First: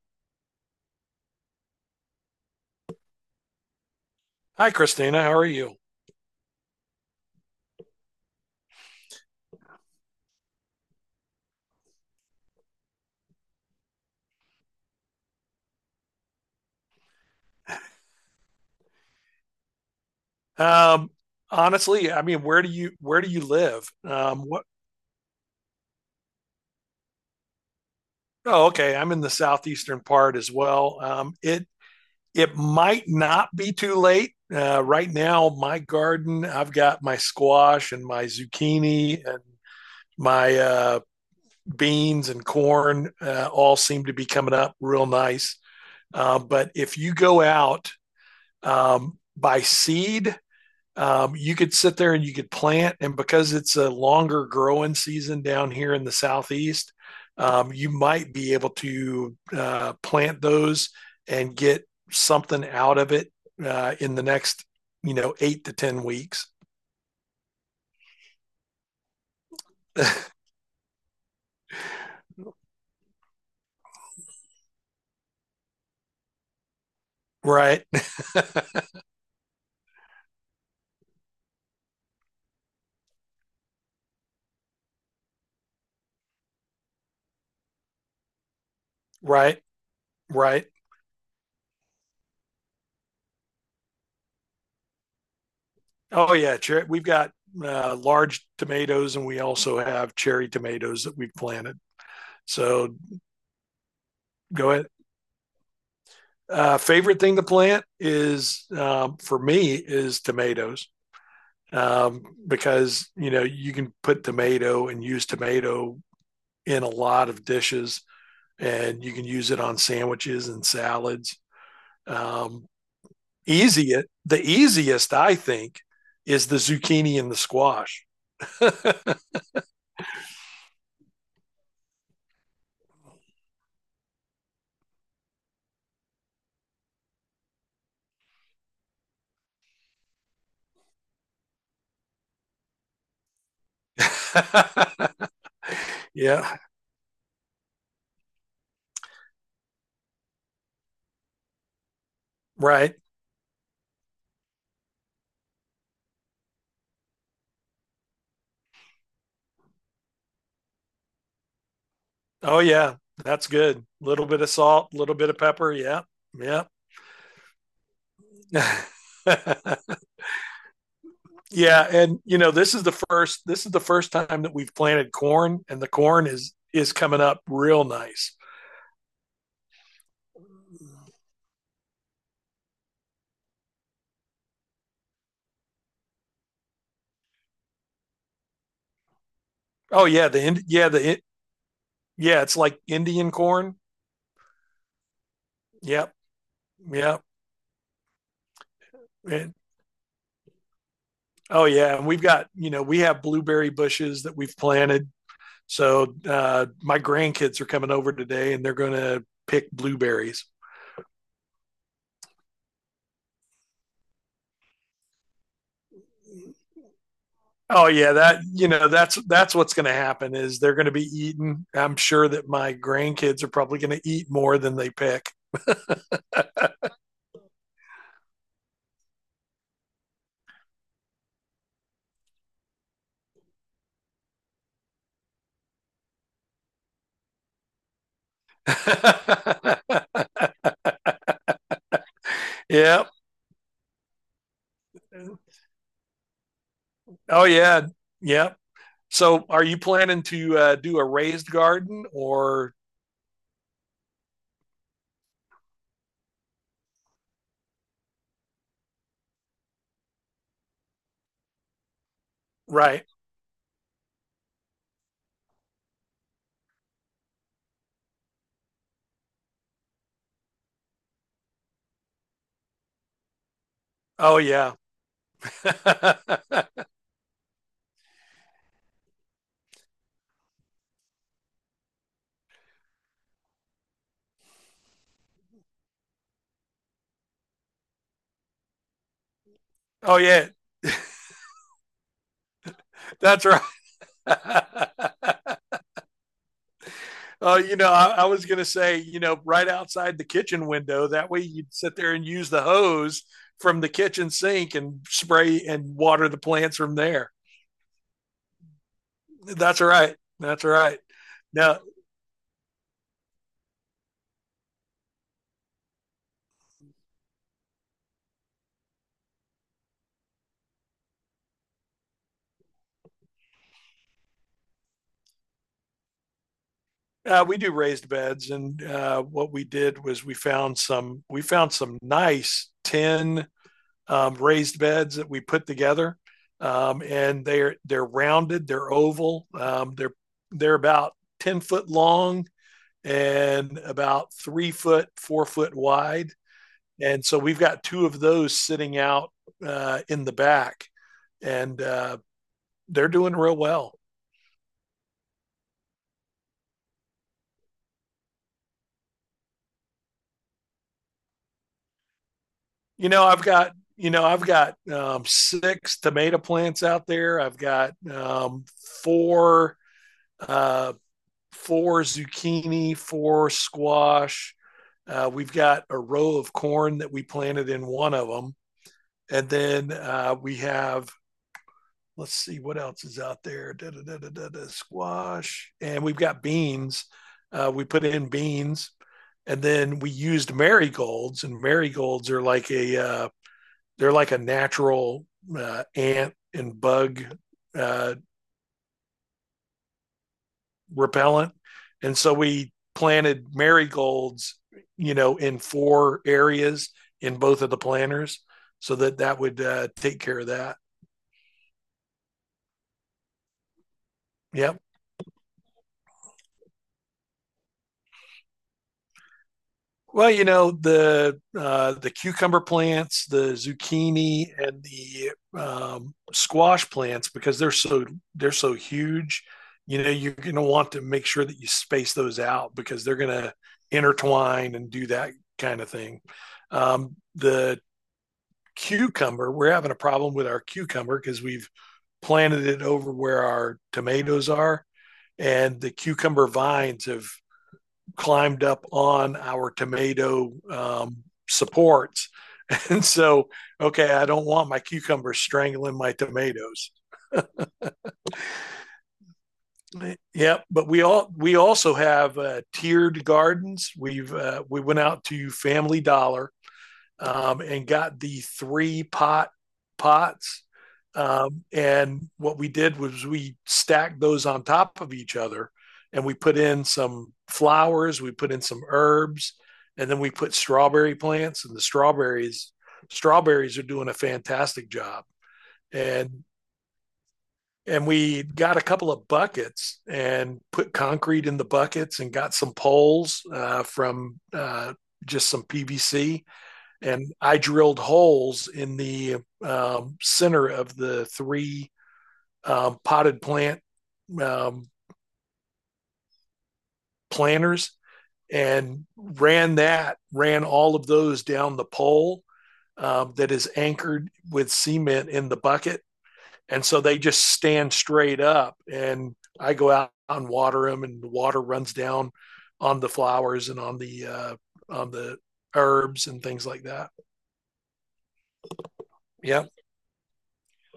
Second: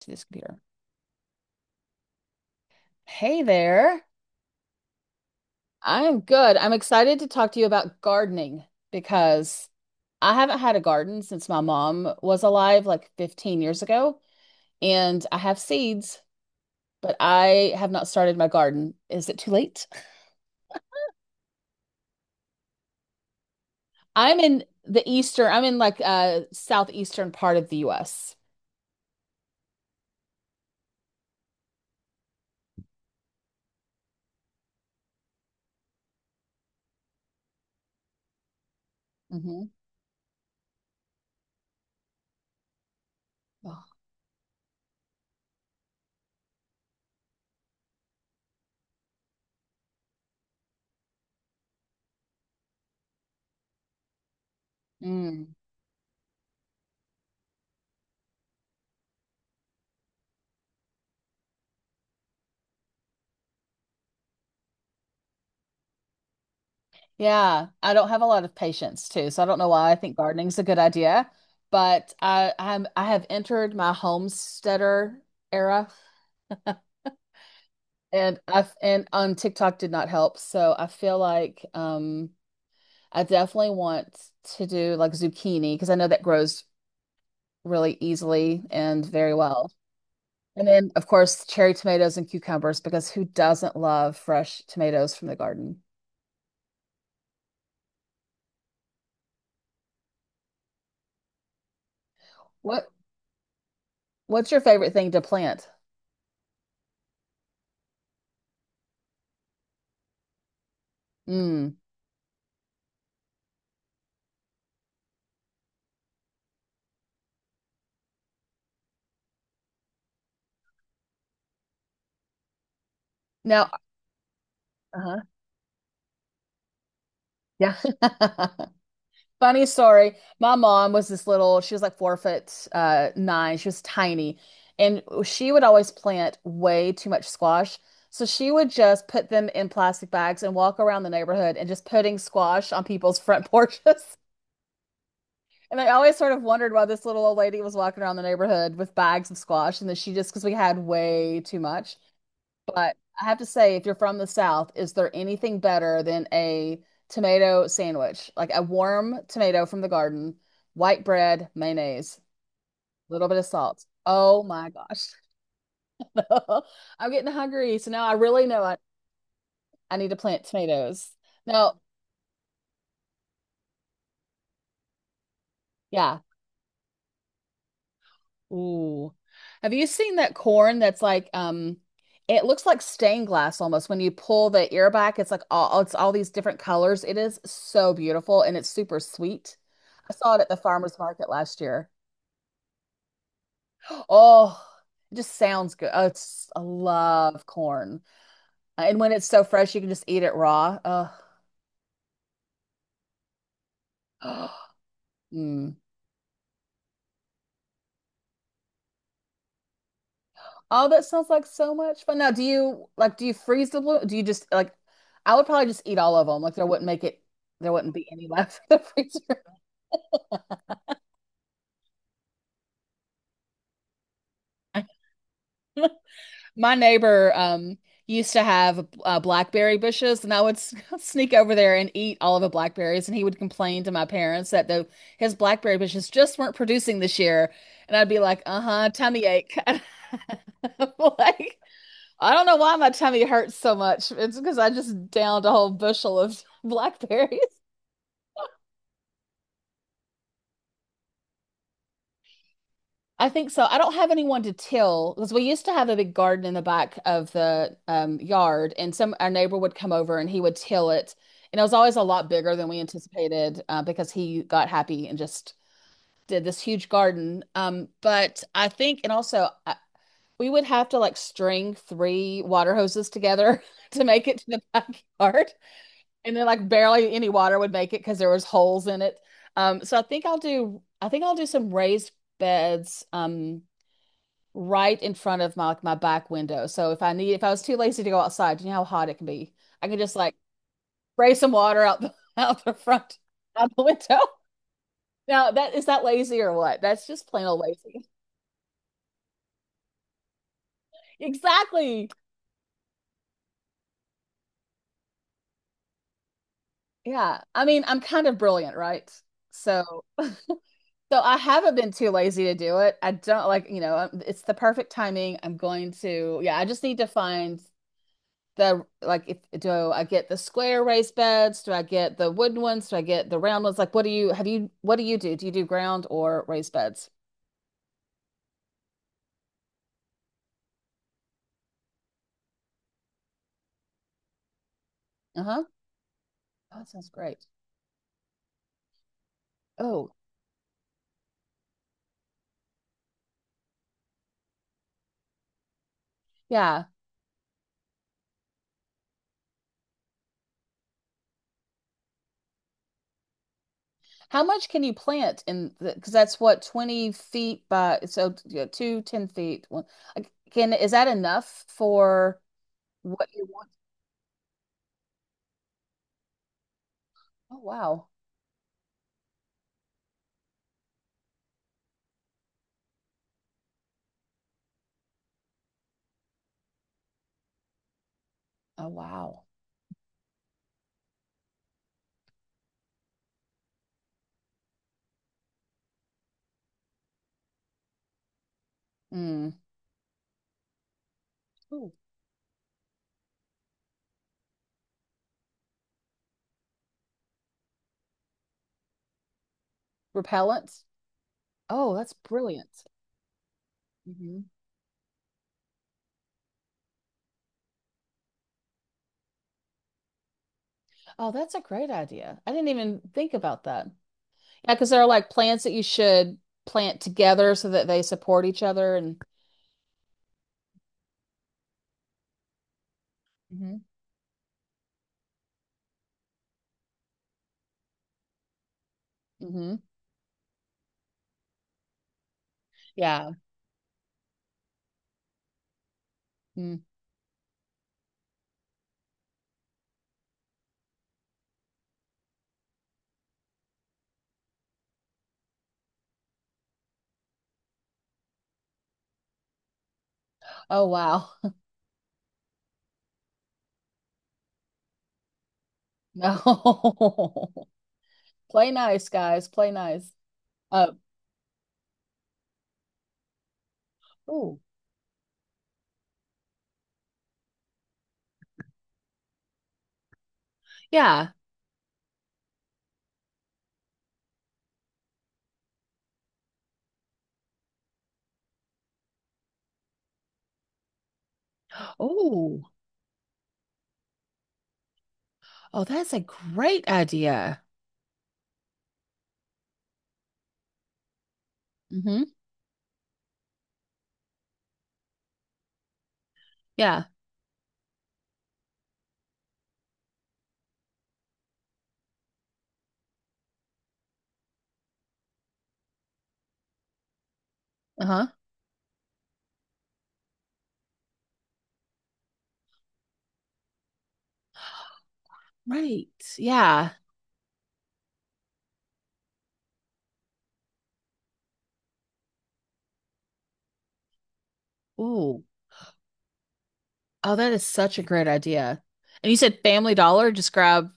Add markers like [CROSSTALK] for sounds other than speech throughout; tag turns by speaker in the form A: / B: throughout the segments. A: To this computer. Hey there.
B: Hi, Christina. How are you?
A: I'm good. I'm excited to talk to you about gardening because I haven't had a garden since my mom was alive, like 15 years ago, and I have seeds, but I have not started my garden. Is it too late?
B: Um, honestly, where do you live?
A: I'm in
B: What?
A: the eastern, I'm in like southeastern part of the US.
B: Oh, okay. I'm in the southeastern part as well. It might not be too late. Right now, my garden, I've got my squash and my zucchini and my beans and corn all
A: Mm-hmm.
B: seem to be coming up real nice. But if you go out by seed, you could sit there and you could plant. And because it's a longer growing season down here in the southeast, you might be able to plant those and get something out of it in the next eight to 10 weeks.
A: Yeah, I don't have a lot of patience too, so I don't know why I think
B: [LAUGHS]
A: gardening's a good idea, but I have entered my homesteader era [LAUGHS]
B: right.
A: and on TikTok did not help, so I feel like I definitely want to do like zucchini because I know that grows really easily and
B: [LAUGHS]
A: very
B: right,
A: well.
B: right.
A: And then of course cherry tomatoes and cucumbers because who doesn't love fresh tomatoes from the garden?
B: Oh, yeah. Cher- we've got large tomatoes and we also have cherry tomatoes that we've planted.
A: What
B: So
A: what's your
B: go ahead.
A: favorite thing to plant?
B: Favorite thing to plant is for me is tomatoes
A: Mm.
B: because you know you can put tomato and use tomato in a lot of dishes and you can use it on sandwiches and salads. Um,
A: Now,
B: easy the easiest
A: uh-huh.
B: I think is the zucchini and the
A: Yeah.
B: squash.
A: [LAUGHS] Funny story. My mom was this little, she was like 4 foot nine. She was tiny. And she would always plant way too much squash. So she would just put them in plastic bags and walk around the neighborhood and just putting squash on people's front porches. [LAUGHS] And I
B: [LAUGHS]
A: always sort of
B: yeah,
A: wondered why this little old lady was walking around the neighborhood with bags of squash. And then she just, because we had way too much. But
B: right.
A: I have to say, if you're from the South, is there anything better than a tomato sandwich? Like a warm tomato from the garden, white bread, mayonnaise,
B: Oh yeah,
A: a little bit of
B: that's good.
A: salt.
B: A little bit
A: Oh
B: of
A: my
B: salt, a
A: gosh.
B: little bit of pepper. Yeah,
A: [LAUGHS] I'm getting hungry. So now I really know
B: yeah. [LAUGHS]
A: I need to plant tomatoes. Now,
B: Yeah, and you know this is the first time that we've planted corn, and the
A: yeah,
B: corn is coming up real nice.
A: ooh. Have you seen that corn that's like it looks like stained glass almost when you pull the ear back it's like all it's all these different colors. It is so beautiful and it's super sweet.
B: Oh
A: I
B: yeah,
A: saw it at the
B: the yeah
A: farmer's
B: the
A: market last year.
B: yeah it's like Indian corn.
A: [GASPS] Oh, it just sounds good. Oh,
B: Yep,
A: it's I
B: yep.
A: love corn. And when it's so
B: And,
A: fresh you can just eat it raw.
B: oh yeah, and we've got you know we have blueberry bushes that
A: Oh.
B: we've
A: [GASPS]
B: planted.
A: Mm.
B: So my grandkids are coming over today, and they're going to pick blueberries.
A: Oh, that sounds like so much fun. Now, do you like do you freeze the blue? Do you just like I would probably just eat all of them. Like there wouldn't make it there
B: Oh
A: wouldn't be
B: yeah,
A: any
B: that
A: left
B: you
A: [LAUGHS] in the
B: know that's
A: freezer.
B: that's what's going to happen is they're going to be eating. I'm sure that my grandkids are probably going to eat more than they pick.
A: My neighbor used to have blackberry bushes and I would [LAUGHS] sneak over there and eat all of the blackberries and he would complain to my parents that the his blackberry bushes just weren't producing this year and I'd be like, "Uh-huh, tummy ache." [LAUGHS] I'm
B: [LAUGHS]
A: like I don't know why my
B: Yeah.
A: tummy hurts so much. It's because I just downed a whole bushel of [LAUGHS] blackberries.
B: Oh yeah. Yeah. So are you planning to do a raised garden or
A: I think so. I don't have anyone to till because we used to have a big garden in the back of the yard, and some our neighbor would come over and he would till it, and it was always a lot bigger than we
B: right?
A: anticipated because he got happy and just did this huge garden. But I think, and also I, we would have to like string 3 water hoses together [LAUGHS] to make it
B: Oh
A: to the
B: yeah.
A: backyard, and
B: [LAUGHS]
A: then like barely any water would make it because there was holes in it. So I think I'll do. I think I'll do some raised beds. Right in front of my like my back window. So if I need if I was too lazy to go outside, you know how hot it can be. I can just
B: oh
A: like
B: yeah.
A: spray some water out the [LAUGHS] out the front
B: That's right.
A: out the window. [LAUGHS] Now
B: [LAUGHS]
A: that is that lazy or what? That's just plain
B: Oh,
A: old
B: you know,
A: lazy.
B: I was going to say, you know, right outside the kitchen window.
A: [LAUGHS]
B: That way you'd sit
A: Exactly.
B: there and use the hose from the kitchen sink and spray and water the plants from there.
A: Yeah. I mean, I'm kind of brilliant, right?
B: That's
A: So
B: right. That's right.
A: so I haven't
B: Now,
A: been too lazy to do it. I don't like, you know, it's the perfect timing. I'm going to, yeah, I just need to find the like if do I get the square raised beds? Do I get the wooden ones? Do I get the round ones? Like what do you have you what do you do? Do you do ground or raised beds?
B: We do raised beds, and what we did was we found some nice tin raised beds that we
A: Uh-huh.
B: put together,
A: Oh, that sounds great.
B: and they're rounded, they're oval,
A: Oh,
B: they're about 10 foot long and about 3 foot, 4 foot wide,
A: yeah.
B: and so we've got two of those sitting out in the back, and they're doing real well.
A: How much can you plant in the because that's what 20 feet by so yeah, two, 10 feet. One like, can is that enough for
B: you know,
A: what
B: I've
A: you want?
B: got you know I've got six tomato plants out there. I've
A: Oh
B: got
A: wow.
B: four uh, four zucchini, four squash. We've got a row of corn that we planted in one of them,
A: Oh wow.
B: and then we have let's see what else is out there. Da, da, da, da, da, da, squash, and we've got beans. We put in beans,
A: Mm.
B: and then we used marigolds, and
A: Ooh.
B: marigolds are like a they're like a natural ant and bug uh,
A: Repellent.
B: repellent.
A: Oh, that's
B: And so we
A: brilliant.
B: planted
A: Mhm.
B: marigolds, you know, in four areas in both of the planters so that that would take care of that.
A: Oh, that's a great idea. I didn't even think about that. Yeah,
B: Yep.
A: because there are like plants that you should plant together so that they support each other and
B: Well, you know the cucumber plants, the
A: hmm
B: zucchini, and the squash plants because they're so huge.
A: hmm
B: You know, you're going to want to make sure that you space those out because they're going
A: yeah.
B: to intertwine and do that kind of thing.
A: Mm.
B: The cucumber, we're having a problem with our cucumber because we've planted it over where our tomatoes are, and the cucumber vines have climbed up on our tomato
A: Oh wow. [LAUGHS]
B: supports. [LAUGHS] And so, okay, I don't want my cucumbers strangling my tomatoes.
A: No. [LAUGHS] Play nice, guys. Play nice.
B: Yep, but
A: Uh,
B: we also have tiered gardens.
A: Oh,
B: We went out to Family Dollar and got the three pot pots.
A: yeah.
B: And what we did was we stacked those on top of each other and we put in some flowers, we put in some herbs, and then we put strawberry plants and the
A: Oh,
B: strawberries strawberries are doing a fantastic job.
A: oh, that's a
B: And
A: great idea.
B: and we got a couple of buckets and put concrete in the buckets
A: Hmm.
B: and got some poles from just some PVC
A: Yeah.
B: and I drilled holes in the center of the three potted plant um, planters
A: Uh-huh.
B: and ran that, ran all of those down the pole that is anchored with cement in the bucket.
A: Right.
B: And
A: Yeah.
B: so they just stand straight up, and I go out and water them, and the water runs down on the flowers and on the on the
A: Oh,
B: herbs and things like that.
A: oh, that is such a great idea. And you said
B: Yeah.
A: Family Dollar, just grab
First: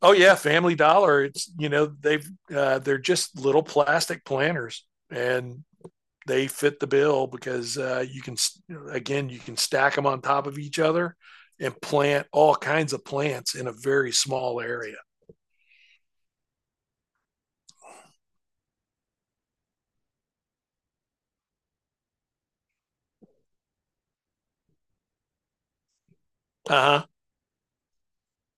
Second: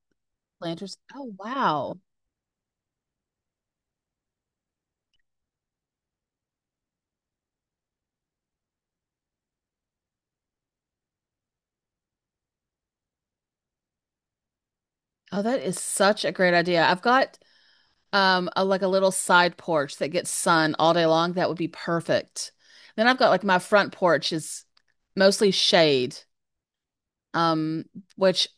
B: Oh yeah, Family
A: planters.
B: Dollar.
A: Oh,
B: It's you know
A: wow.
B: they've they're just little plastic planters, and they fit the bill because you can again you can stack them on top of each other and plant all kinds of plants in a very small area.
A: Oh, that is such a great idea. I've got a, like a little side porch that gets sun all day long that would be perfect, then I've got like my front porch is mostly shade,
B: Uh huh.
A: um which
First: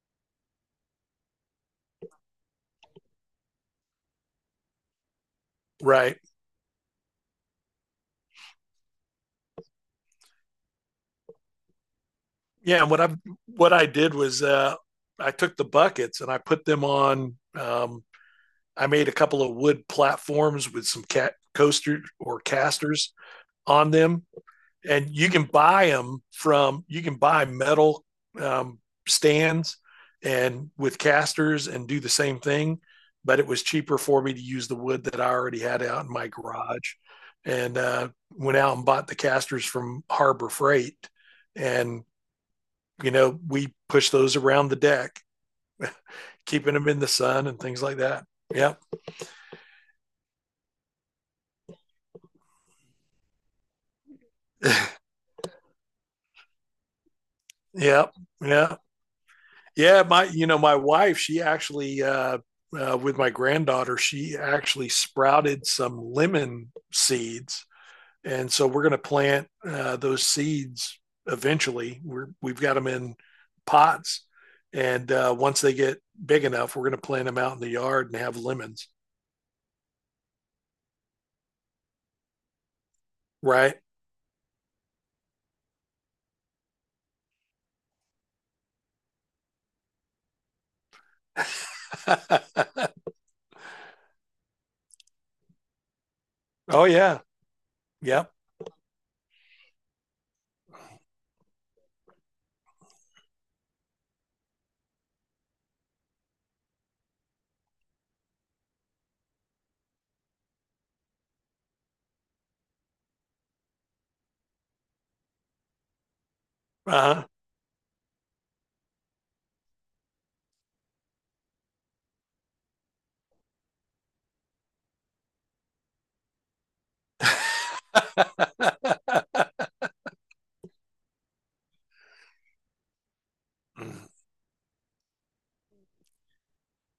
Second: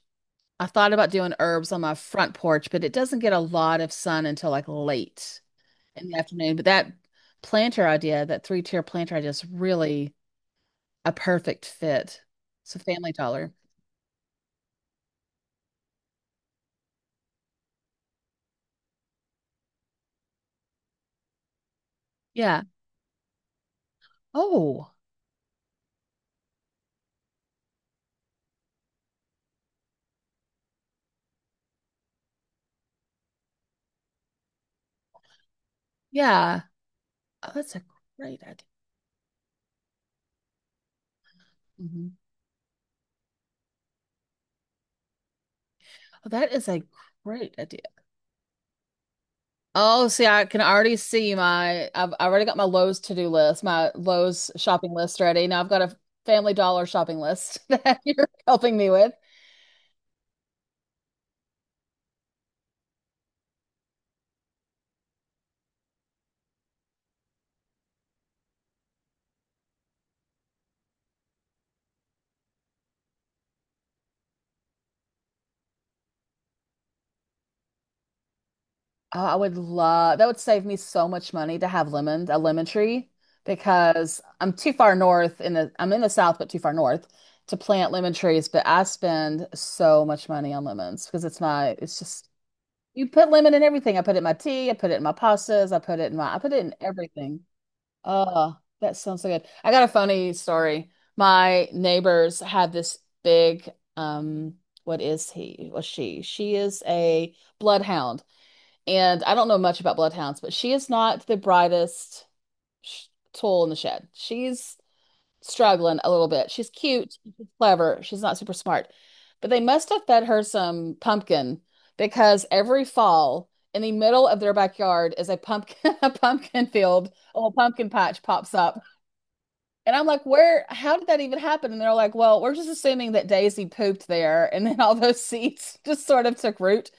A: I thought about doing herbs on my front porch but it doesn't get a lot of sun until like late in the
B: Right.
A: afternoon but that planter idea, that three-tier planter idea, is really a perfect fit. It's a
B: Yeah. And
A: family dollar.
B: what I did was I took the buckets and I put them on. I made a couple of wood platforms with some cat coasters or
A: Yeah.
B: casters on them
A: Oh
B: and you can buy metal um, stands and with casters and do the same thing but it was cheaper for me to use the wood that I already had out in my
A: yeah.
B: garage
A: Oh, that's
B: and
A: a great
B: went
A: idea.
B: out and bought the casters from Harbor Freight and
A: Mhm.
B: you know we push those around the deck
A: Oh, that is
B: keeping
A: a
B: them in the sun
A: great
B: and
A: idea.
B: things like that. Yep.
A: Oh, see, I can already see my, I already got my Lowe's to-do list, my Lowe's shopping list ready. Now I've got a Family Dollar shopping list [LAUGHS] that
B: Yep.
A: you're helping
B: Yeah.
A: me with.
B: Yeah, my you know my wife, she actually with my granddaughter, she actually sprouted some lemon seeds, and so we're going to plant those seeds eventually. We've got them in pots, and once they get big enough, we're going to plant them out in the yard and have lemons.
A: Oh, I would love, that would save me so much money to have lemon, a lemon tree,
B: Right?
A: because I'm too far north in the, I'm in the south, but too far north to plant lemon trees. But I spend so much money on lemons because it's my, it's just,
B: [LAUGHS]
A: you put lemon in everything. I put it in my tea, I put it in my pastas, I put it in my, I put it in
B: oh yeah,
A: everything.
B: yep.
A: Oh, that sounds so good. I got a funny story. My neighbors have this big, um, what is he? Well, she. She is a bloodhound. And I don't know much about bloodhounds, but she is not the brightest sh tool in the shed. She's struggling a little bit. She's cute,
B: Uh-huh.
A: she's clever, she's not super smart. But they must have fed her some pumpkin because every fall in the middle of their backyard is a pumpkin, [LAUGHS] a pumpkin field, a little pumpkin patch pops up.
B: [LAUGHS]
A: And I'm like, where, how did that even happen? And they're like, well, we're just assuming that Daisy pooped there [LAUGHS] and then all those seeds just sort of took root.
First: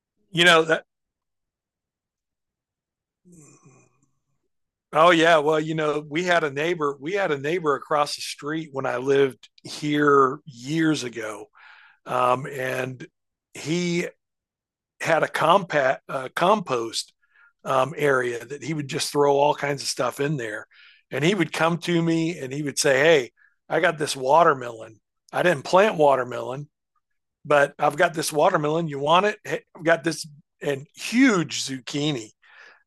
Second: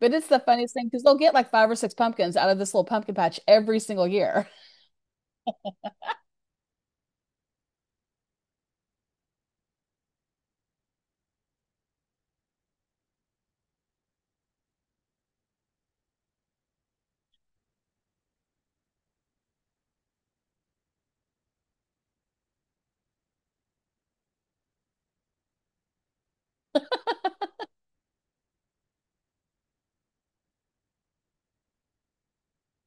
A: But it's the
B: you know
A: funniest
B: that
A: thing because they'll get like five or six pumpkins out of this little pumpkin patch every single year.
B: Oh yeah, well, you know, we had a neighbor. We had a neighbor across the street when I lived here years ago, and he had a compact compost area that he would just throw all kinds of stuff in there. And he would come to me and he would say, "Hey, I got this watermelon. I didn't plant watermelon, but I've got this watermelon. You want it? Hey, I've got this and huge zucchini."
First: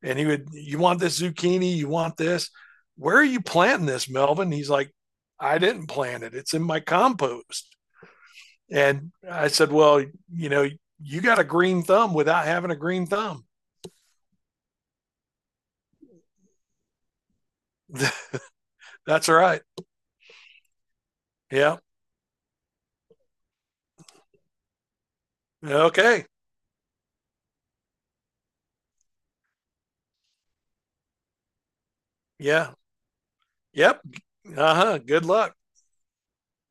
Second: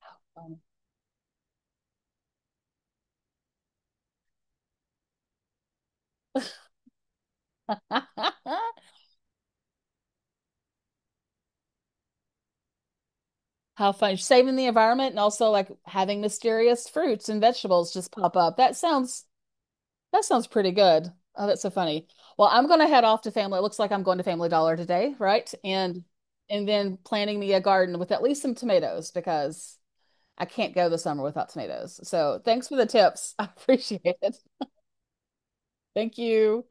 B: And he would, you want this zucchini? You want this? Where are you planting this, Melvin? He's like, I didn't plant it. It's in my compost.
A: [LAUGHS]
B: And I said, well, you know, you got a green thumb without having a green thumb.
A: How fun. Saving the environment and also like having mysterious fruits and vegetables just
B: [LAUGHS]
A: pop up.
B: That's right.
A: That sounds pretty good. Oh, that's so
B: Yeah.
A: funny. Well, I'm going to head off to family. It looks like I'm going to Family Dollar today, right?
B: Okay.
A: And then planting me a garden with at least some tomatoes because I can't go the summer without tomatoes. So thanks
B: Yeah.
A: for the tips. [LAUGHS] I
B: Yep.
A: appreciate it.
B: Uh huh. Good luck.
A: Thank you.